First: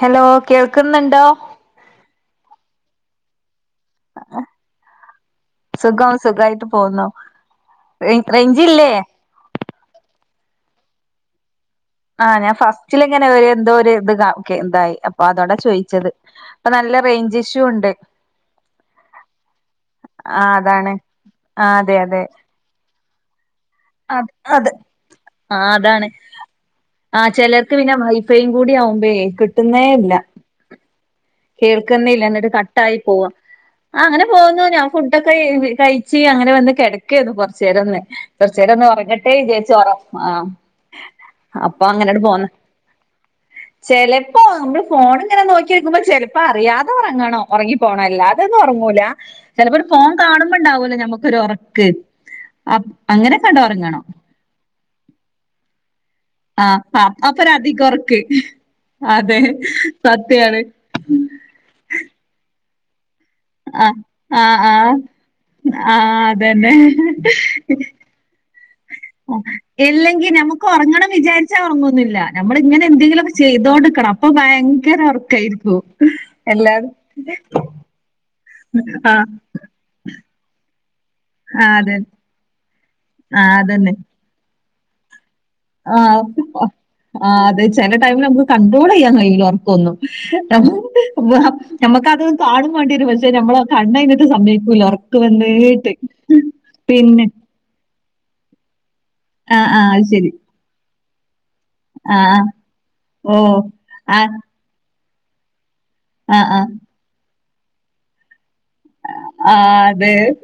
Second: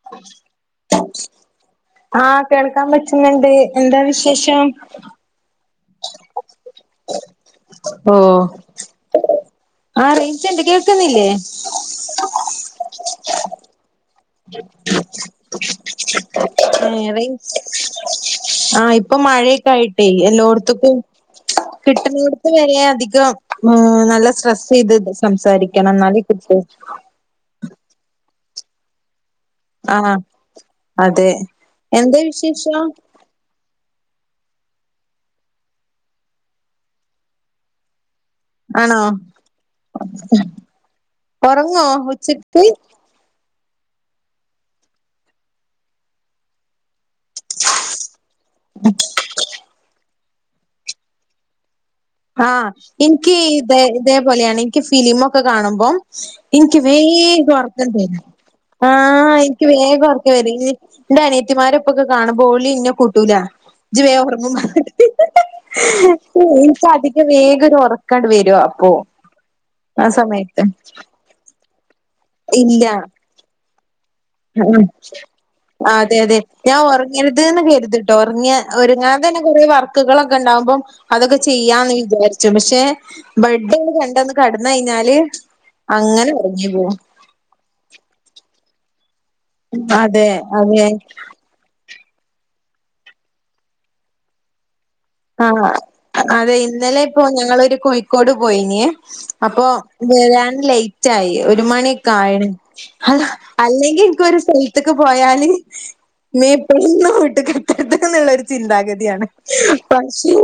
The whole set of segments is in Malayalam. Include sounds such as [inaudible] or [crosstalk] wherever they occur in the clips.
ഹലോ കേൾക്കുന്നുണ്ടോ ആഹ് കേൾക്കാൻ പറ്റുന്നുണ്ട് എന്താ വിശേഷം സുഖം സുഖമായിട്ട് പോകുന്നു റെയ്ഞ്ചില്ലേ ആ റേയ്ഞ്ച്ണ്ട് കേൾക്കുന്നില്ലേ ആഹ് ഞാൻ ഫസ്റ്റിലിങ്ങനെ ഒരു എന്തോ ഇത് കാ ഓക്കെ എന്തായി അപ്പൊ അതോടാ ചോയിച്ചത് അപ്പൊ നല്ല ഏഹ് റെയിഞ്ച് റേഞ്ച് ഇഷ്യും ഉണ്ട് ആഹ് ഇപ്പൊ മഴയൊക്കെ ആയിട്ട് ആ അതാണ് എല്ലോട്ത്തുക്കും ആ അതെ അതെ കിട്ടുന്ന ഇത് വരെ അധികം നല്ല അത് സ്ട്രെസ് അത് ചെയ്ത് സംസാരിക്കണം എന്നാലേ കി ആഹ് ചിലർക്ക് പിന്നെ വൈഫൈയും കൂടി ആകുമ്പഴെ കി ആഹ് അതെ എന്താ കേൾക്കുന്നില്ല എന്നിട്ട് വിശേഷം കട്ടായി പോവാ ആഹ് അങ്ങനെ പോകുന്നു ഞാൻ ഫുഡൊക്കെ കഴിച്ച് അങ്ങനെ വന്ന് കിടക്കാന്ന് കൊറച്ചേരൊന്ന് കൊറച്ചേരം ഒന്ന് ആണോ ഒറങ്ങട്ടേ വിചാരിച്ചു ഒറ ആഹ് അപ്പൊ ഉറങ്ങോ അങ്ങനട് പോന്ന ഉച്ചക്ക് ചെലപ്പോ നമ്മള് ഫോണിങ്ങനെ നോക്കിരിക്കുമ്പൊ ചെലപ്പൊ അറിയാതെ പ്പൊറങ്ങെണം ഒറങ്ങി പോണം. അല്ലാതെന്നൊറങ്ങൂല, ചെൽപ്പം ഒര്ഫേൺ. കാണുമ്പെണ്ടാവൂല്ല ഞമ്മുക്കൊരു ഒറക്ക് ആഹ് എനിക്ക് ഇതെ ഇതേപോലെയാണ് എനിക്ക് ഫിലിമൊക്കെ കാണുമ്പം ആഹ് എനിക്ക് ആഹ് അപ്പൊ ഒരു വേഗം അധിക ഒറക്കം ഉറക്ക് വരും അതെ ആഹ് എനിക്ക് വേഗം ഒറക്കം വരും. സത്യാണ് എന്റെ അനിയത്തിമാർ ഇപ്പൊക്കെ കാണുമ്പോൾ ഓളി ഇന്നെ കൂട്ടൂല ആഹ് ഇജ് വേഗം എറങ്ങും ആഹ് ആഹ് ആഹ് അതന്നെ അതിക വേഗം ഒറക്കാണ്ട് വരുവ അപ്പോ ഇല്ലെങ്കി നമുക്ക് ഒറങ്ങണം വിചാരിച്ചാ ഒറങ്ങൊന്നുയില്ല നമ്മള് ഇങ്ങനെ എന്തെങ്കിലും ചെയ്തോണ്ട് നിക്കണം ഉം അതെ അതെ ഞാൻ എല്ലാരും ഒറങ്ങിരതന്ന് കരുതിട്ടോ ഒറങ്ങിയാ ഒരുങ്ങാതെ ആഹ് തന്നെ കുറേ വർ കികളെക്കെ ഒണ്ടാവുമ്പം അതൊക്കെ ആഹ് ചെയ്യാമെന്ന് അതെ വിചാരിച്ചു പക്ഷെ ആഹ് അതന്നെ ബ്രെഡുകൾ കണ്ടെന്ന് ക കെടന്ന് കഴിഞ്ഞാല് അങ്ങനെ എറങ്ങി പോവും ആ അത് ചെല ടൈമിൽ നമുക്ക് കണ്ട്രോൾ ചെയ്യാൻ കയ്യൂല ഒർക്കൊന്നും അതെ അതെ നമ്മക്കത് കാണും വേണ്ടിരും പക്ഷെ നമ്മ കണ്ണയിനെട്ടേ സമ്മെയ്യിക്കൂല്ല ആ അതെ ഇന്നലെയിപ്പോ ഞങ്ങളൊരു കൊയ് കോയിക്കോട് പോയിനെ അപ്പൊ ആഹ് ആഹ് അത് ശരി വരാൻ ലേറ്റ് ആയി ഒരു മണി ആഹ് ആഹ് കായണ് അള്ള ഓഹ് അല്ലെങ്കി ഒ ആഹ് രു സ്ഥലത്തക്ക് പോയാല് മീ ആഹ് ആഹ് ആഹ് ഇപ്പഴണ് വീട്ട് [unintelligible] കിട്ടത് എന്നുള്ള ഒരു ചിന്താഗതിയാണ് ആഹ് അക്ഷോ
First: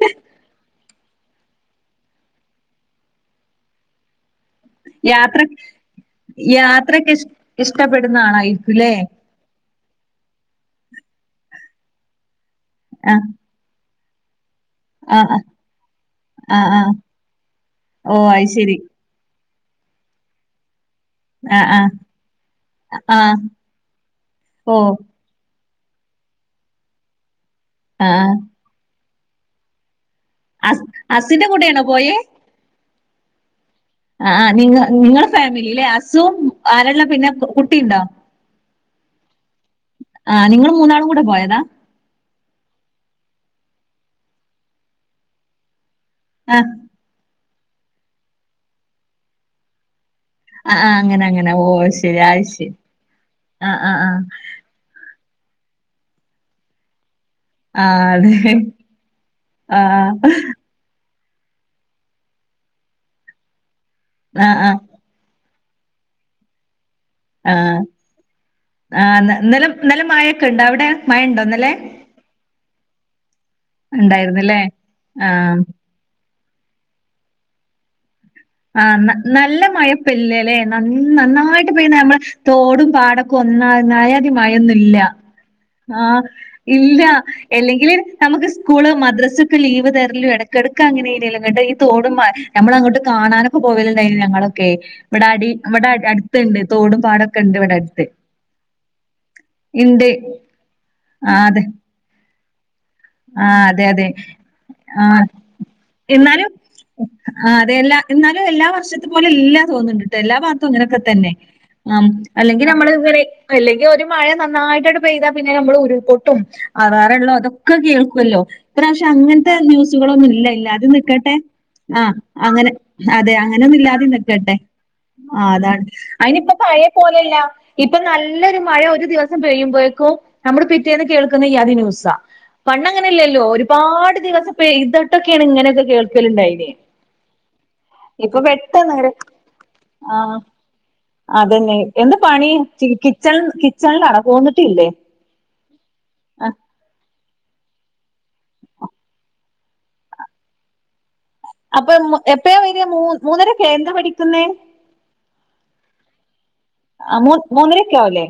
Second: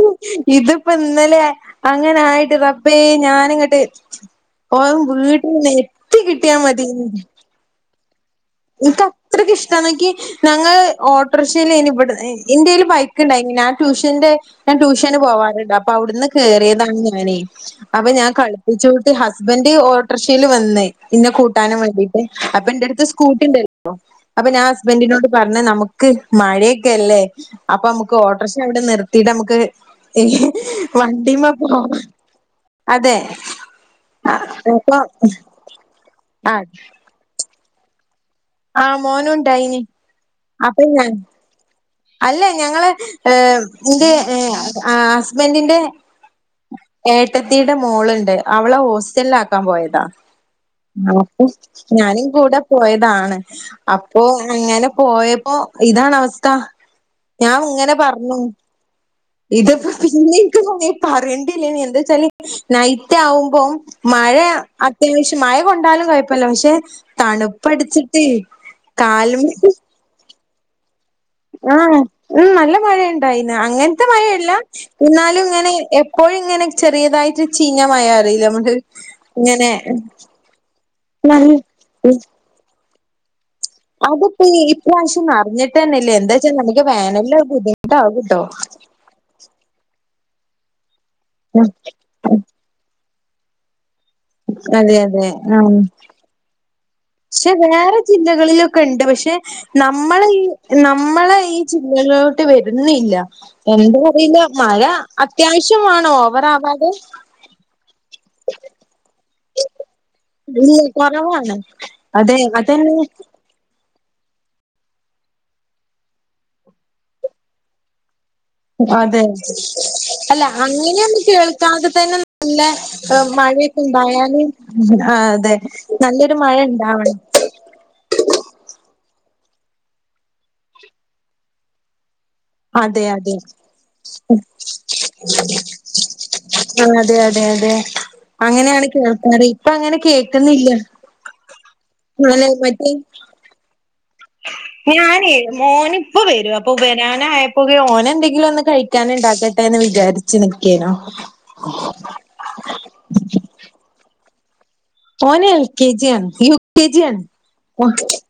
ഇതിപ്പോ ന്നലെ അങ്ങനായിട്ട് റബ്ബേ ഞാനങ്ങട്ട് ഔ യാത്ര വീട്ടിൽ എത്തി കിട്ടിയാ മതി യാത്രക്കെ ഇഷ് ഇഷ്ടപ്പെടുന്ന ആളായി ഇനിക്കത്രക്ക് ഇഷ്ടന്നെക്ക് ഞങ്ങള് ഓട്ടോറിക്ഷലെന് ഇവ്ട്ന്ന് ഇന്റേൽ ആഹ് ബൈക്ക്ണ്ടയ്ൻ ഞാൻ ട്യൂഷന്റെ ഞാൻ ട്യൂഷന് ആഹ് പോവാറുണ്ട് അപ്പൊ അവിടുന്ന് ആഹ് ആഹ് കേറിയതാണ് ഞാനേ അപ്പൊ ഓഹ് ഞാൻ അത് ശരി കളിപ്പിച്ചു ഹസ്ബൻഡ് ഓട്ടറിഷയിൽ വന്നു ഇന്നെ ആഹ് കൂട്ടാനും ആഹ് വേണ്ടീട്ട് അപ്പൊ എന്റെ അടുത്ത് ആഹ് സ്‌കൂട്ടിണ്ടായിരുന്നു അപ്പൊ ഞാൻ ഓഹ് ഹസ്ബൻഡിനോട് പറഞ്ഞ നമുക്ക് മഴയൊക്കെ അല്ലേ അപ്പൊ നമുക്ക് ആഹ് ഓട്ടോറിക്ഷവടെ നിർത്തിട്ട് നമുക്ക് ഇഹ് അസ് വണ്ടിമ്മ അസിന്റെ പോ കൂടെയാണോ പോയേ വാൻഅതെ ആ നിങ്ങ നിങ്ങള ഫാമിലില്ലെ ഹസും ആ ആരാ ള്ളേ പിന്നെ കുട്ടിയുണ്ടോ ആഹ് മോനൂ ണ്ടായ്നി ആ നിങ്ങൾ അപ്പൊ മൂന്നാളും ഞാൻ കൂടെ പോയതാ അല്ലാ ഞങ്ങള് ഇന്റെ ഹസ്ബന്റിന്റെ ആഹ് ഏട്ടത്തിടെ മോളുണ്ട് അവളെ ഹോസ്റ്റലാക്കാൻ പോയതാ ആ ആ അങ്ങനെ അങ്ങനെ ഓ ശരി ഞാനും അത് കൂടെ ശരി പോയതാണ് ആ ആ ആ അപ്പൊ അങ്ങനെ പോയപ്പോ ഇതാണ് അവസ്ഥ ഞാൻ ആ ഇങ്ങനെ പറഞ്ഞു അതെ ആ ഇത്പ്പോ പിന്നിക്ക് തോന്നേ പറയണ്ടില്ലേയ്നി എന്താച്ചാല് നൈറ്റ് ആകുമ്പോം മഴ ആ ആ അത്യവിഷ മഴ കൊണ്ടാലും കുഴപ്പല്ല പക്ഷെ ആഹ് തണുപ്പടിച്ചിട്ട് ആ ന്നലെ കാല്മ്മല് ന്നലെ മഴൊക്കെണ്ടോ അവിടെ മഴ ഉണ്ടോ ഇന്നലെ ആഹ് നല്ല മഴയുണ്ടായിന്ന് അങ്ങനത്ത മഴല്ല ഉണ്ടായിരുന്നല്ലേ ആ എന്നാലും ഇങ്ങനെ എ എപ്പഴുംങ്ങനെ ചെറിയതായിട്ട് ചീഞ മയറില്ലേ ആഹ് നല്ല മഴപ്പില്ലല്ലേ നല്ല നന്നായിട്ട് പെയ്യണ നമ്മള് തോടും പാട കൊന്നവണ ആയാതി അതിപ്പോ ഈ മഴയൊന്നുംല്ല ഇപ്രാവശ്യം അറിഞ്ഞിട്ട് ആ തന്നെല്ലേ എന്താച്ചാ നമുക്ക് ഇല്ല വേനലില് അത് അല്ലെങ്കില് ബുദ്ധിമുട്ടാകുട്ടോ നമുക്ക് സ്കൂള് മദ്രസ ഒക്കെ ലീവ് തരലും ഇടക്കിടക്ക് അങ്ങനെയന്നല്ലോ തോടും നമ്മള അങ്ങോട്ട കാണാനും പോവലണ്ട ഞങ്ങളൊക്കെ അതെ അതെ ഇവിടെ ആഹ് ഇവിടെ അരി അടുത്ത്ണ്ട് തോടും പാടും പക്ഷെ വേറെ ജില്ലകളിലൊക്കെ ഉണ്ട് പക്ഷെ ഇണ്ട് നമ്മള ഈ നമ്മളെ ആഹ് ഈ അതെ ഇല്ലല്ലോ വരുന്നില്ല ആഹ് അതെ എന്താ അതെ അറിയില്ല മഴ ആഹ് അത്യാവശ്യവേണം ഓവർ ആവാതെ ആഹ് അതെ എല്ലാ എന്നാലും എല്ലാ വർഷത്തി പോലെ എല്ലാ തോന്നുന്നുണ്ട്ട്ടോ എല്ലാ ഭാഗത്തും ഇല്ല ഇങ്ങനെക്കെ തന്നെ കൊറവാണ് ആം അതെ അല്ലെങ്കിൽ നമ്മള് അതന്നെ ഇവരെ ' അല്ലെങ്കി ഒരു മഴ നന്നായിട്ടായിട്ട് പെയ്താ പിന്നെ നമ്മള് ഉരുൾപൊട്ടും ആ വേറെള്ളതും ഒക്ക കേൾക്കുല്ലോ ഇപ്രാവശ്യം അതെ അങ്ങനത്തെ ന്യൂസുകളൊന്നും അല്ല ഇല്ല ഇല്ലാതെ അങ്ങനെയൊന്നും നിക്കട്ടെ കേൾക്കാതെ ആ തന്നെ അങ്ങനെ ഏഹ് അതെ അങ്ങനൊന്നും മഴയൊക്കെ ഇല്ലാതിനി ഉണ്ടായാല് ക്കട്ടെ ആ അതെ അതാണ് നല്ലൊരു അയിനി ഇപ്പ മഴ പഴെ ഉണ്ടാവണം പോലല്ല ഇപ്പൊ നല്ലൊരു മഴ ഒരു ദിവസം പെയ്യുമ്പോക്കും നമ്മുടെ പിറ്റേന്ന് കേൾക്കുന്ന ഈയാതി ന്യൂസാ അതെ അതെ പണ്ടങ്ങനെയല്ലല്ലോ ഒരുപാട് ഉം ദിവസം പെയ്തിട്ടൊക്കെയാണ് ഇങ്ങനെയൊക്കെ കേൾക്കലുണ്ടായിന് ആ അതെ അതെ അതെ ഇപ്പൊ അങ്ങനെയാണ് പെട്ടെന്ന് ഒരു കേൾക്കാറ് ഇപ്പ അങ്ങനെ ആഹ് കേക്കുന്നില്ല അതന്നെ എന്താ പണി കിച്ചൺ കിച്ചണിൽ ആണോ പോന്ന് ഞാനെ മോനിപ്പ വരും അപ്പൊ വരാന് ഓന ആയപ്പോകെ ഓനെന്തെങ്കിലും ഒന്ന് കഴിക്കാൻണ്ടാക്കട്ടെ എന്ന് വിചാരിച്ച് നിക്കേനോ അപ്പം, എപ്പെയാ വെരാ മൂ മൂന്നെരക്കായേ എന്താ പഠിക്കുന്നെ. ഓന് എൽ. കെ. ജി. യാണ്, യൂ. ക്കെ. ജ്യാണ്, ആ മൂ ഓൻ. മൂന്നരക്കെ ആവൂലേ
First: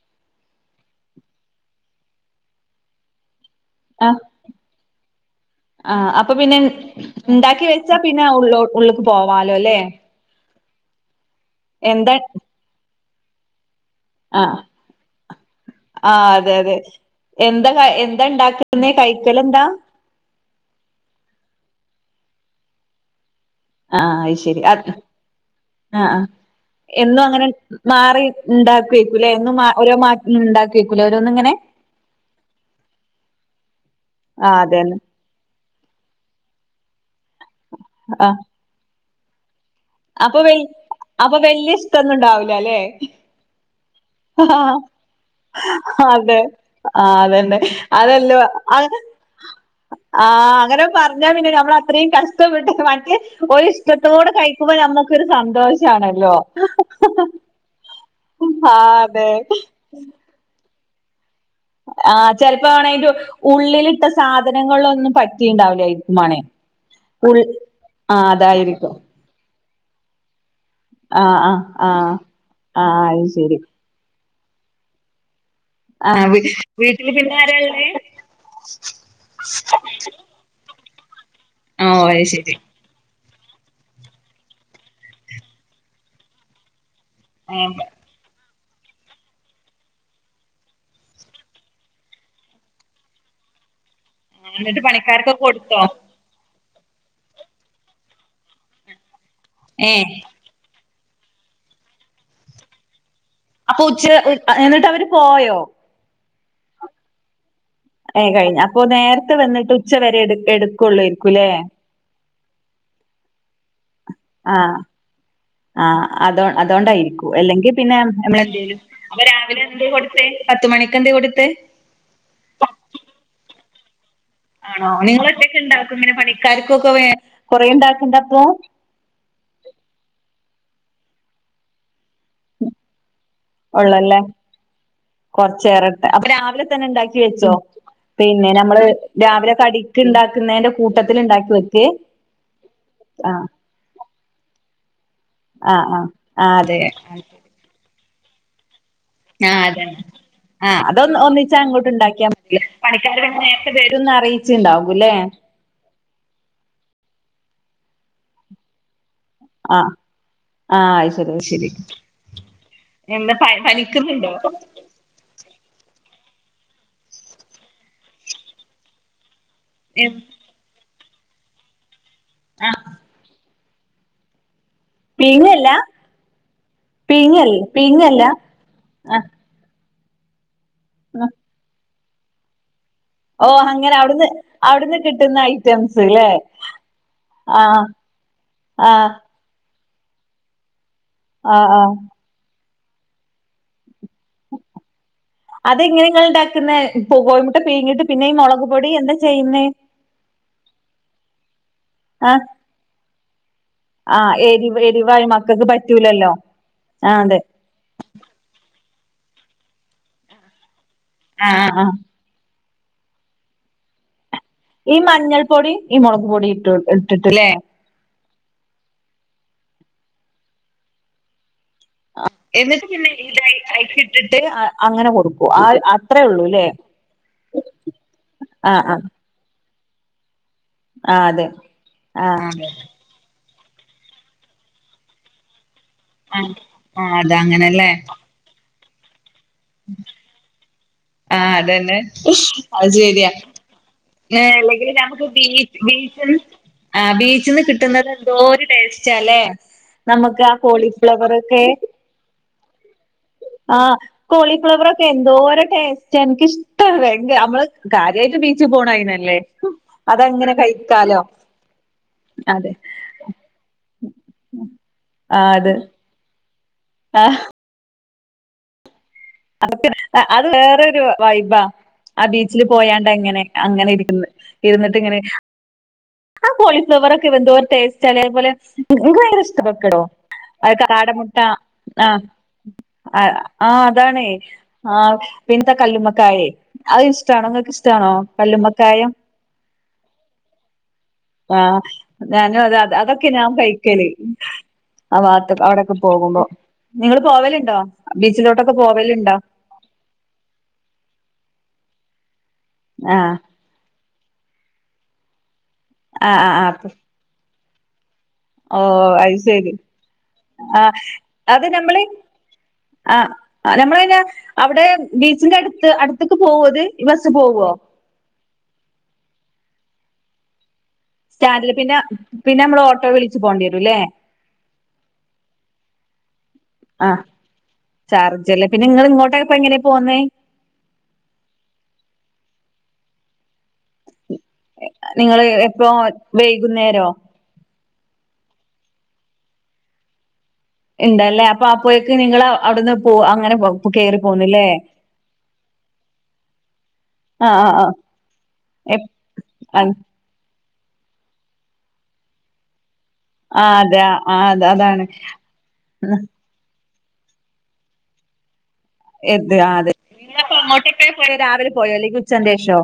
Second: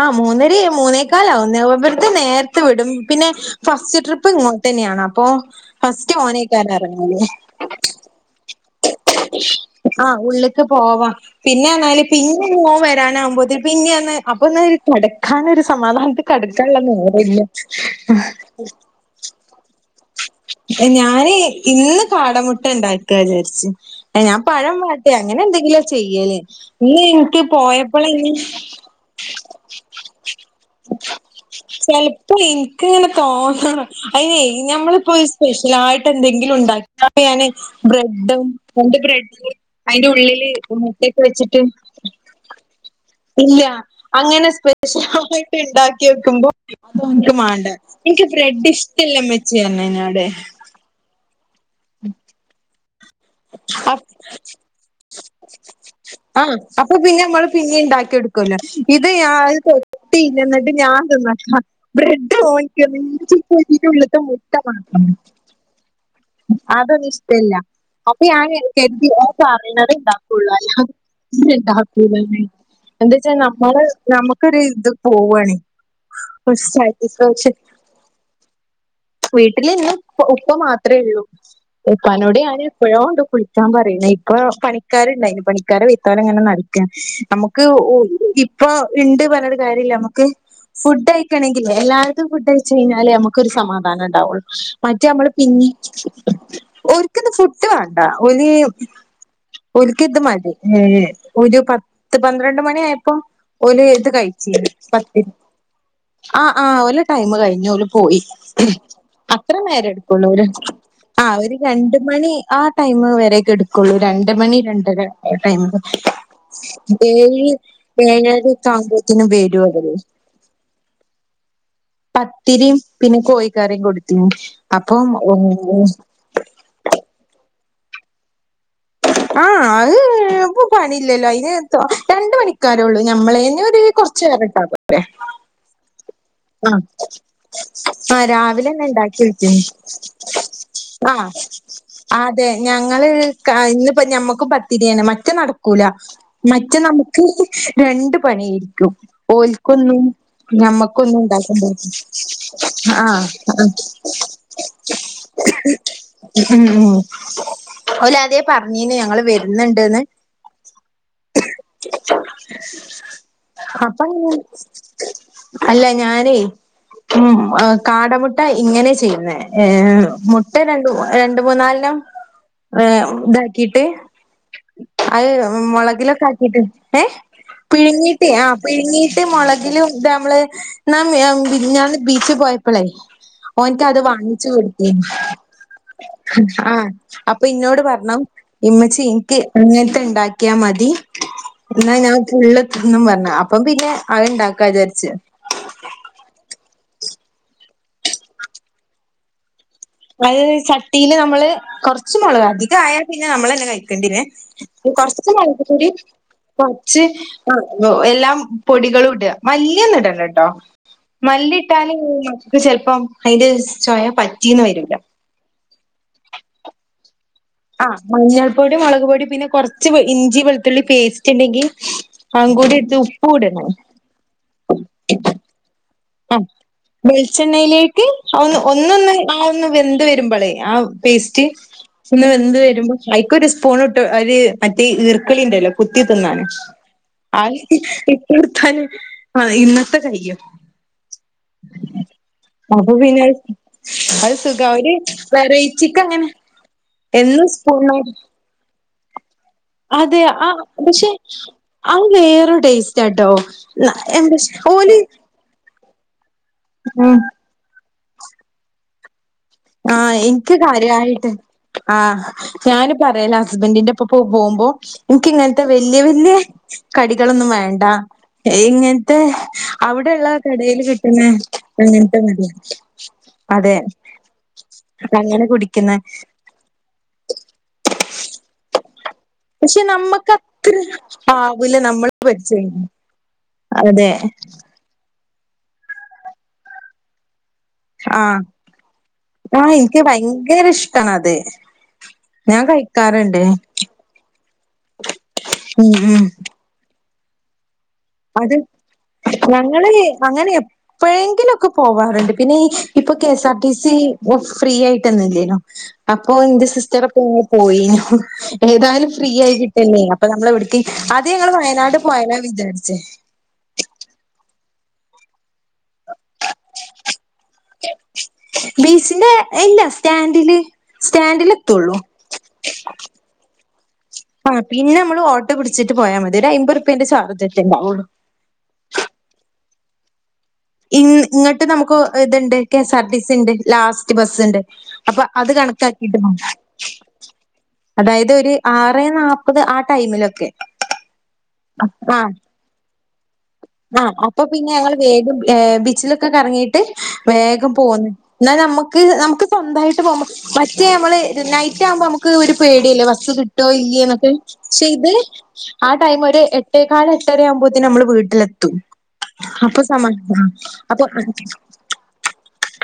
ആഹ് മൂന്നെരെ മൂന്നേക്കാലാവുന്നെ, ഇവര്തെ നേരത്തെ വിടും. പിന്നെ ഫസ്റ്റ് ആ ട്രിപ്പ് ഇങ്ങോട്ടെന്നെയാണപ്പോ, ഫസ്റ്റ്, മേനെയ്ക്കാര എറങ്ങല്. ഇണ്ടാക്കി വെച്ചാ പിന്നെ ഉള്ളോ ഉള്ള്ക്ക് പോവാലോ, ല്ലേ. ഉള്ള്ക്ക് പോവാ. പിന്നെന്നാല് പിന്നെ മോ വരാനാവകുമ്പോത്തിന് പിന്നെന്ന്. ആ അപ്പൊന്നെര് കെടക്കാനൊര് ആ സമാധാനത്ത് കെടക്കാള്ള നേരല്ലാ. അഹ്. [unintelligible] ണ്ടാക്കലെന്നെ കഴിക്കലെന്താ? ഞാനെ, ഇന്ന് കാടമുട്ട ഇണ്ടാക്കാന്ന് വിചാരിച്ച് ആഹ്, അയ് ഞാൻ ശെരി പഴം അത് വാട്ടി അങ്ങനെ എന്തെങ്കിലുവാ അഹ് ആഹ് ചെയ്യല് ഇന്ന് എന്നും എനിക്ക് അങ്ങനെ മാറി പോയപ്പള് ണ്ടാക്ക്വെയ്ക്കൂല്ലേ, എന്നും ഓരോ മാറ്റ് ല്ലുണ്ടാക്കെയ്ക്കുലെ ഓരോന്ന്ങ്ങനെ. ചെൽപ്പം എൻക്ക് ങ്ങനെ തോന്നണം അയ്നെ ആ അതന്നെ ഞമ്മളിപ്പോ ഇസ് സ്പെഷ്യലായിട്ടെന്തെങ്കിലും ഉണ്ടാക്കാന് യാന് ആ ബ്രെഡ് രണ്ട് ബ്രെഡ്. അയിൻ്റെ അപ്പൊ ഉള്ളില് വൽ മുട്ടെക്കെ അപ്പൊ വെച്ചിട്ട്. വല്യ ഇഷ്ടൊന്നും ഉണ്ടാവൂല അല്ലേ ഇല്ലാ, അങ്ങനെ ആഹ് സ്പെഷ്യലായിട്ട് ണ്ടാക്കി അതെ വെക്കുമ്പോ, ആഹ് അതോന്ക്ക് അതന്നെ വാണ്ട. അതല്ലോ അഅ് എന്നോട് ആഹ് അങ്ങനെ പറഞ്ഞ് ഞ്ഞാ പിന്നെ നമ്മളത്രേം കഷ്ടപ്പെട്ട് മറ്റേ ഒരിഷ്ടത്തോട് കഴി പ്പ ഞമ്മക്കൊരു സന്തോഷാണല്ലോ. പിന്നിം ണ്ടാക്കി കെട്ക്കല്ലോ ആഹ് ഇത് ഞാ അതെ തൊട്ടില്ല എന്നിട്ട് ഞാ തിന്നെക്കാ ആഹ് ബ്രഡ് ചെലപ്പോ ഓൻക് ആണെ അയിന്റെ [unintelligible] ബ്രഡിൻ്റെ ഉള്ളിലിട്ട ഉള്ള്ത്തെ മുട്ടമാത്രം. സാധനങ്ങളിലൊന്നും പറ്റിണ്ടാവില്ലായിരിക്കും മാണെ ഉൾ അതൊനിഷ്ടല്ലാ, അപ്പൊ ആഹ് ഞാൻ അതായിരിക്കും കര്തി ഓം പറയ്ണത്ണ്ടാക്കും. ഫുള്ളെല്ലാം ആഹ് ഞി ആഹ് ആഹ് ണ്ടാകൂലെന്നെ ആഹ് അത് എന്താച്ചാ ശരി നമ്മള് നമക് ക്കെര് ത് പോവാണേ. ആഹ് വീട്ടില് [unintelligible] പിന്നെ ആരാ ദോശെണ് ഇള്ളേ വീട്ടിലെന്നും ഉപ് പ്പ മാത്രേള്ളൂ ഓഹ് അത് പ്പാനോട് ശരി ഞാന്. എപ്പോഴോണ്ട് കുളിക്കാൻ പറയ്ണ്. ഇപ്പ പണിക്കാര്ണ്ടായ്ന് പണിക്കാര വെയ്ത്താലങ്ങനെ നടക്കാണ്. ഏ അമുക്ക് ഉ ഇപ്പൊ ഇണ്ട് പറഞിട്ട് കാര്യല്ല അമുക്ക്. ഫുഡയിക്കണെങ്കിലെ എല്ലാര്ക്കും ഫുഡ് കയിച്ചെയ്ഞ്ഞാലേ, നമുക്കൊരു സമാധണ്ടാവൊള്ളൂ. എന്നിട്ട് മറ്റെ അമ്മള് പണിക്കാർക്കൊക്കെ പിന്നിം. കൊടുത്തോ ഓർക്ക്ന്ന് ഫുഡ്ഡ് വാണ്ട ഓല് ഏ ഓല്ക്ക്ത് മതി ഏ ഒരു പത്ത് പന്ത്രണ്ട് മണി ആയപ്പോ അപ്പൊ ഓല് ഉച്ച ഇത് കഴിച്ചീനി എന്നിട്ട് അവര് പത്തിരി പോയോ ആഹ് ആഹ് ഓലെ ടൈം കഴിഞ്ഞു ഓല് പോയി ഏ കഴിഞ്ഞ അപ്പൊ നേരത്തെ വന്നിട്ട് അത്രനേരം ഉച്ച വരെ എടുക്കൊള്ളൂ എടു ഓര് ആഹ് എടുക്കുള്ളൂരിക്കുംല്ലേ ഒരു രണ്ട് മണി ആ ടൈമ് വരക്കെ എടുക്കൊള്ളൂ രണ്ട് രണ്ട് മണി ആഹ് രണ്ടര ആടൈമ് ആഹ് അതോ അതോണ്ടായിരിക്കും ഏഴ് അല്ലെങ്കി പിന്നെ നമ്മളെന്തേലും ഏയെരക്കാവുമ്പോ അപ്പൊ രാവിലെ എന്തേ കൊടുത്തേ പത്തുമണിക്ക് എന്തേ കൊടുത്തേ പത്തിരിം പിന്നെ കോഴിക്കറിം കൊട്ത്തീനി ആണോ നിങ്ങളൊറ്റക്ക് ഇണ്ടാക്കും ഇങ്ങനെ പണിക്കാർക്കൊക്കെ വേ കൊറേ ഇണ്ടാക്കണ്ടപ്പോ ആഹ് അത് പോ പണില്ലല്ലോ അയിന് രണ്ട് പണിക്കാരൊള്ളൂ ഞമ്മളേന് ഒരു കൊറച്ച് ഏറെട്ടാപോരെ കൊറച്ചേറെ അപ്പൊ രാവിലെ തന്നെ ഇണ്ടാക്കി വെച്ചോ ആഹ് പിന്നെ നമ്മള് രാവിലെന്നെ ഇണ്ടാക്കി രാവിലെ വെച്ചിന് കടിക്ക് ഇണ്ടാക്കുന്നേന്റെ ആഹ് ആതെ ഞങ്ങള് ആഹ് ഇന്ന്പ്പ ഞമ്മക്കും പ തിരിയാണ് മറ്റേ ആഹ് നടക്കൂല ആഹ് ആഹ് മറ്റേ അതെ നമുക്ക് രണ്ടു പണി യായിരിക്കും അതെ ഓൽക്കൊന്നും നമ്മ ആഹ് അതൊന്ന് ഒന്നിച്ച് കൊന്നുണ്ടാക്കെണ്ടെ അങ്ങോട്ട് ഉണ്ടാക്കിയാ മതില്ലേ ആഹ് അഹ് പനിക്ക് വരുംന്ന് അറിയിച്ചിണ്ടാവൂല്ലേ ഉം ഓല് ആദ്യേ പറഞ്ഞീനു ഞങ്ങള് വരും ആഹ് ന്ന്ണ്ട്ന് ആഹ് ആയിശേരി ആയിശേരി എന്താ പ അപ്പൊ പനിക്കുണ്ടോ അങ്ങനെ അല്ല ഞാനേയ് ഉം ആകാടമുട്ടഇങ്ങനെ ചെയ്യു ന്നേ ഏഹ് എഹ് ഇട്ട രണ്ട് രണ്ട് മൂന്നാലണ്ണം ആഹ് ഏ താക്കിട്ട് അയെ പീങ്ങല്ല മൊളകിലൊക്കാക്കീട്ട് ഏഹ് പീങ്ങൽ പീങ്ങല്ല പിഴ്ങ്ങീട്ട് ആഹ് പിഴ്ങ്ങീട്ട് ആഹ് മുളകിലും ഇതമ്മള് ഞാമ് ഞാമ് മിൻ ഞ്ഞാന്ന്ബീച്പോയപ്പളേ ഓഹ് അങ്ങനെ ഓൻക്കത് അവിടുന്ന് വാങ്ങിച്ചു അവിടുന്ന് കൊടുത്തിനു കിട്ടുന്ന ഐറ്റംസ് ല്ലേ ആഹ് അപ്പൊ ഇന്നോട് ആഹ് പർണു ആഹ് ഉമ്മച്ചിൻക്ക് ഇങ്ങൻത്തെ ണ്ടാക്യാമതി ആഹ് ആഹ് ന്നാ ഞാൻ ഫുള്ള് ഇന്നുംപർൺ അപ്പംപിന്നെ അഅ്ണ്ടാക്കാ ചാരിച്ച് അതെങ്ങനെ ഇങ്ങള്ണ്ടാക്ക്ന്നെ കൊ കോയിമുട്ട പിഴിങ്ങീട്ട് പിന്നെ ഈ മൊളക് പൊടി എന്താ ചെയ്യ്ന്നെ അത് ചട്ടിയില് നമ്മള് കൊറച്ച് ആഹ് മൊളക് അധികായാൽ പിന്നെ നമ്മളെന്നെ കഴിക്കേണ്ടിരേ ആഹ് എരിവ് എരിവായി കൊറച്ച് മൊളക് മക്കൾക്ക് പൊടി പറ്റൂലല്ലോ കൊറച്ച് ആഹ് അതെ ആഹ് എല്ലാം പൊടികളും ഇട മല്ലിന്നുടണ്ടട്ടോ ആഹ് ആഹ് മല്ലിട്ടാല് ക്ക് ചെല്പ്ം അതിന്റെ ചൊയ പറ്റിന്ന് വരും ഈ മഞ്ഞൾ പൊടിം ഈ മൊളക് പൊടി ഇട്ട് ഇട്ട്ട്ട്ലേ ആഹ് മഞ്ഞൾ പൊടി മൊളക് പൊടി പിന്നെ കൊറച്ച് ഇഞ്ചി വെളുത്തുള്ളി പേസ് ചിണ്ടങ്കി അതുംകൂടിത്ത് ഉപ്പൂടണം ട്ടിട്ട് ആഹ് അങ്ങനെ കൊടുക്കും ആഹ് അത് ഉം വെളിച്ചെണ്ണയിലേക്ക് ആഒന്ന് ആഹ് ആഹ് ഒന്നൊന്ന് ആഒന്ന് വെന്ത് വരുമ്പളൈ ആഹ് പേസ്റ്റ് ഒന്ന് വെന്ത് ആഹ് വരുമ്പോ ഐക്കൊരു സ്പൂണുട്ട് ഒര് മറ്റേ ഈർക്കിളി ഇണ്ടല്ലോ കുത്തി തിന്നാണ് ആ ആഹ് അതങ്ങനല്ലേ ഇ ഇടുത്താല് ആഹ് ഇന്നത്തെ കയ്യും ആഹ് അതന്നെ അത് അപ്പൊ പിന്നെ ശരിയാ അത് സുഖാ അല്ലെങ്കിൽ ഒരു നമക്ക് ബീ വെറൈറ്റിക്ക് അങ്ങനെ ബീച്ച്ന്ന് ആഹ് എന്നും ബീച്ച്ന്ന് കിട്ടുന്നത് സ്പൂണായിട്ട് എന്തോരു ടേസ്റ്റാല്ലേ നമ്മക്ക് ആഹ് കോളിഫ്ലവറൊക്കെ വേറെരു ടേസ്റ്റാട്ടോ ആഹ് എന്താ കോളിഫ്ലവർ ഓല് ഒക്കെ എന്തോര ടേസ് റ്റ എനിക്ക്ഷ്ടാണ് ഉം ഭയങ്കര നമ്മള് കാര്യായിട്ട് ബീച്ച് പോണ അയിനല്ലേ ആഹ് അതങ്ങനെ ഇന്ക്ക് കഴിക്കാലോ കാര്യയിട്ട് ആഹ് അതെ ഞാന് പറയല ഹസ്ബൻ്റിന്റെ പ്പൊ പോകുമ്പോ ആ ഇനിക്ക്ങ്ങൻത്തെ അത് വല്ല്യ വല്ല്യ ആ കടികളൊന്നും വേണ്ടാ ഇങ്ങൻത്തെ അതൊക്കെ അത് വേറരു വൈബാ അങ്ങനത്തെ ആഹ് മതി ബീച്ചില് പോയാണ്ടങ്ങനെ അതെ അങ്ങനെ ഇരിക്കുന്ന് ഇരുന്നിട്ട്ങ്ങനെ അങ്ങനെ കുടിക്കുന്ന ആഹ് കോളിഫ്ലവറൊക്കെ എന്തോര് ടേസ്റ്റാലേ അതേപോലെ ഇനിക്ക് ഭയങ്കര്ഷ് പക്ഷെ ക്കടോ നമ്മക്ക് അത്ര അതൊ കാട മുട്ടാ ആവൂല നമ്മള് ആഹ് പരിചയം. ആഹ് ആഹ് അതെ അതാണെ ആഹ് പിന്നെത്ന കല്ലുമ്മക്കായെ അത് ഇഷ്ടണൊങ്ങക്ക്ഷ് ഇഷ്ടാണോ ആഹ് കല്ലുമ്മക്കായം ആഹ് ഇന്ക്ക് ഭയങ്കര ഇഷ്ടാണ് അത് ആ ഞാനും അത അത് അതൊക്കെ ഞാൻ കഴിക്കല് ആ വാത്ത്ക് ഉം അവിടൊക്കെ ഉം പോകുമ്പോ നിങ്ങള് പോവല്ണ്ടോ? അത് ഞങ്ങള് അങ്ങനെ എപ് എപ്പോഴെങ്കിലൊക്കെ പോവാറ്ണ്ട് പിന്നെ ഈ ഇപ്പോ ആ കെ സാ ടിസി ഓ ഫ്രീ ആയിട്ടൊന്ന് ഇല്ലേനോ ആ അപ്പോ ആ ആ ന്റെ സിസ്റ്ററപ്പോ പോയിന്നു ഓ ഏതായാലും ഫ്രീ അത് ആയി ശരി കിട്ടല്ലേ അപ്പൊ നമ്മൾ എവിടേകേ ആ അത് ഞങ്ങൾ വയനാട് പോയാല വിചാരിച്ചു ആഹ് ഞമ്മളിന്നെ അവടെ ബീച്ചിന്റെ അടുത്ത് അടുത്തക്ക് പോവോ ഇത് ഈ ബസ് പോവുവോ ബീച്ചിന്റെ ഇല്ല സ്റ്റാൻഡില് സ്റ്റാൻഡിൽ സ്റ്റാൻഡില് പിന്നെ എത്തുള്ളൂ പിന്നെ അമ്മള് ഓട്ടോ വിളിച്ച് പോവണ്ടി വരുലേ ആഹ് പിന്നെ അമ്മള് ഓട്ടോപിടിച്ചിട്ട് പോയാ മതി ഒരു അയ്മ്പർ ആഹ് ചാർജ് അല്ലേ പിന്നെ ഇങ്ങള് ഇങ്ങോട്ടേപ്പ എങ്ങനെയാ പോന്നേ ഇൻ ഇങ്ങട്ട് നമുക്കോ ഇത്ണ്ട് കെ സാർ ടിസ്ണ്ട് ലാസ്റ്റ് ബസ്ണ്ട് അപ്പ നിങ്ങള് അത് എപ്പോ കണക്കാക്കിട്ട് [unintelligible] വൈകുന്നേരോ അതായത് ഒര് ആറേ നാപ്പത് ആഹ് ടൈമിലൊക്കെ ഇണ്ടല്ലേ അപ്പൊ അപ്പോയേക്ക് ആഹ് നിങ്ങള് അവിടുന്ന് പോ അങ്ങനെ പോ ആഹ് അപ്പൊ പിന്നെ ഞങ്ങൾ വേഗം ബീച്ചിലൊക്കെ കറങ്ങിട്ട് ആ വേഗം ആ പോന്ന്. ന്നാൽ നമ്മുക്ക് നമുക്ക് ആ സ്വന്തായിട്ട് പോകുമ്പ മറ്റേ മ്മള് നൈറ്റ് ആകുമ്പോ നമുക്ക് ഒരു പേടില്ലേ ബസ്സ് സ് ആ കിട്ടോ അതെ ഇല്യേ ന്നൊക്കെ ആ അത ശേ അതാണ് ഇത് ആ ടൈമ് ഒര് എട്ട്. ട്ടേക്കാല് എട്ടരാവുമ്പോതിന് അമ്മൾ വീട്ടിലെത്തും. എത് ആ അപ്പൊ അതെ സമാ ഹാ നിങ്ങളപ്പ അപ്പൊ അങ്ങോട്ടൊക്കെ പോയ രാവിലെ പോയോ അല്ലെങ്കി ഉച്ചന്റെഷോ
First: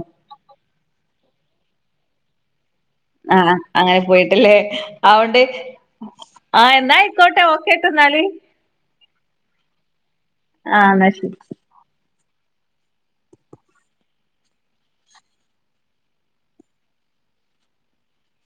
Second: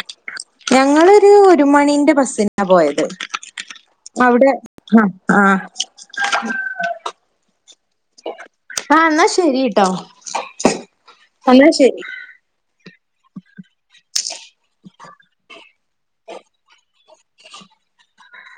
ഞങ്ങളൊര് ഒരു മണീന്റെ ബസിനാ പോയത്. ആഹ് അങ്ങനെ അവിടെ പോയിട്ടല്ലേ ആ ആ അഒണ്ട് ആഹ് എന്നായി ഓക്കോട്ടെ ഓക്കേട്ടോന്നാല്. ആഹ് ന്നാ ശരിട്ടോ. ആഹ് ന്നാ ശരി ന്നാ ശരി.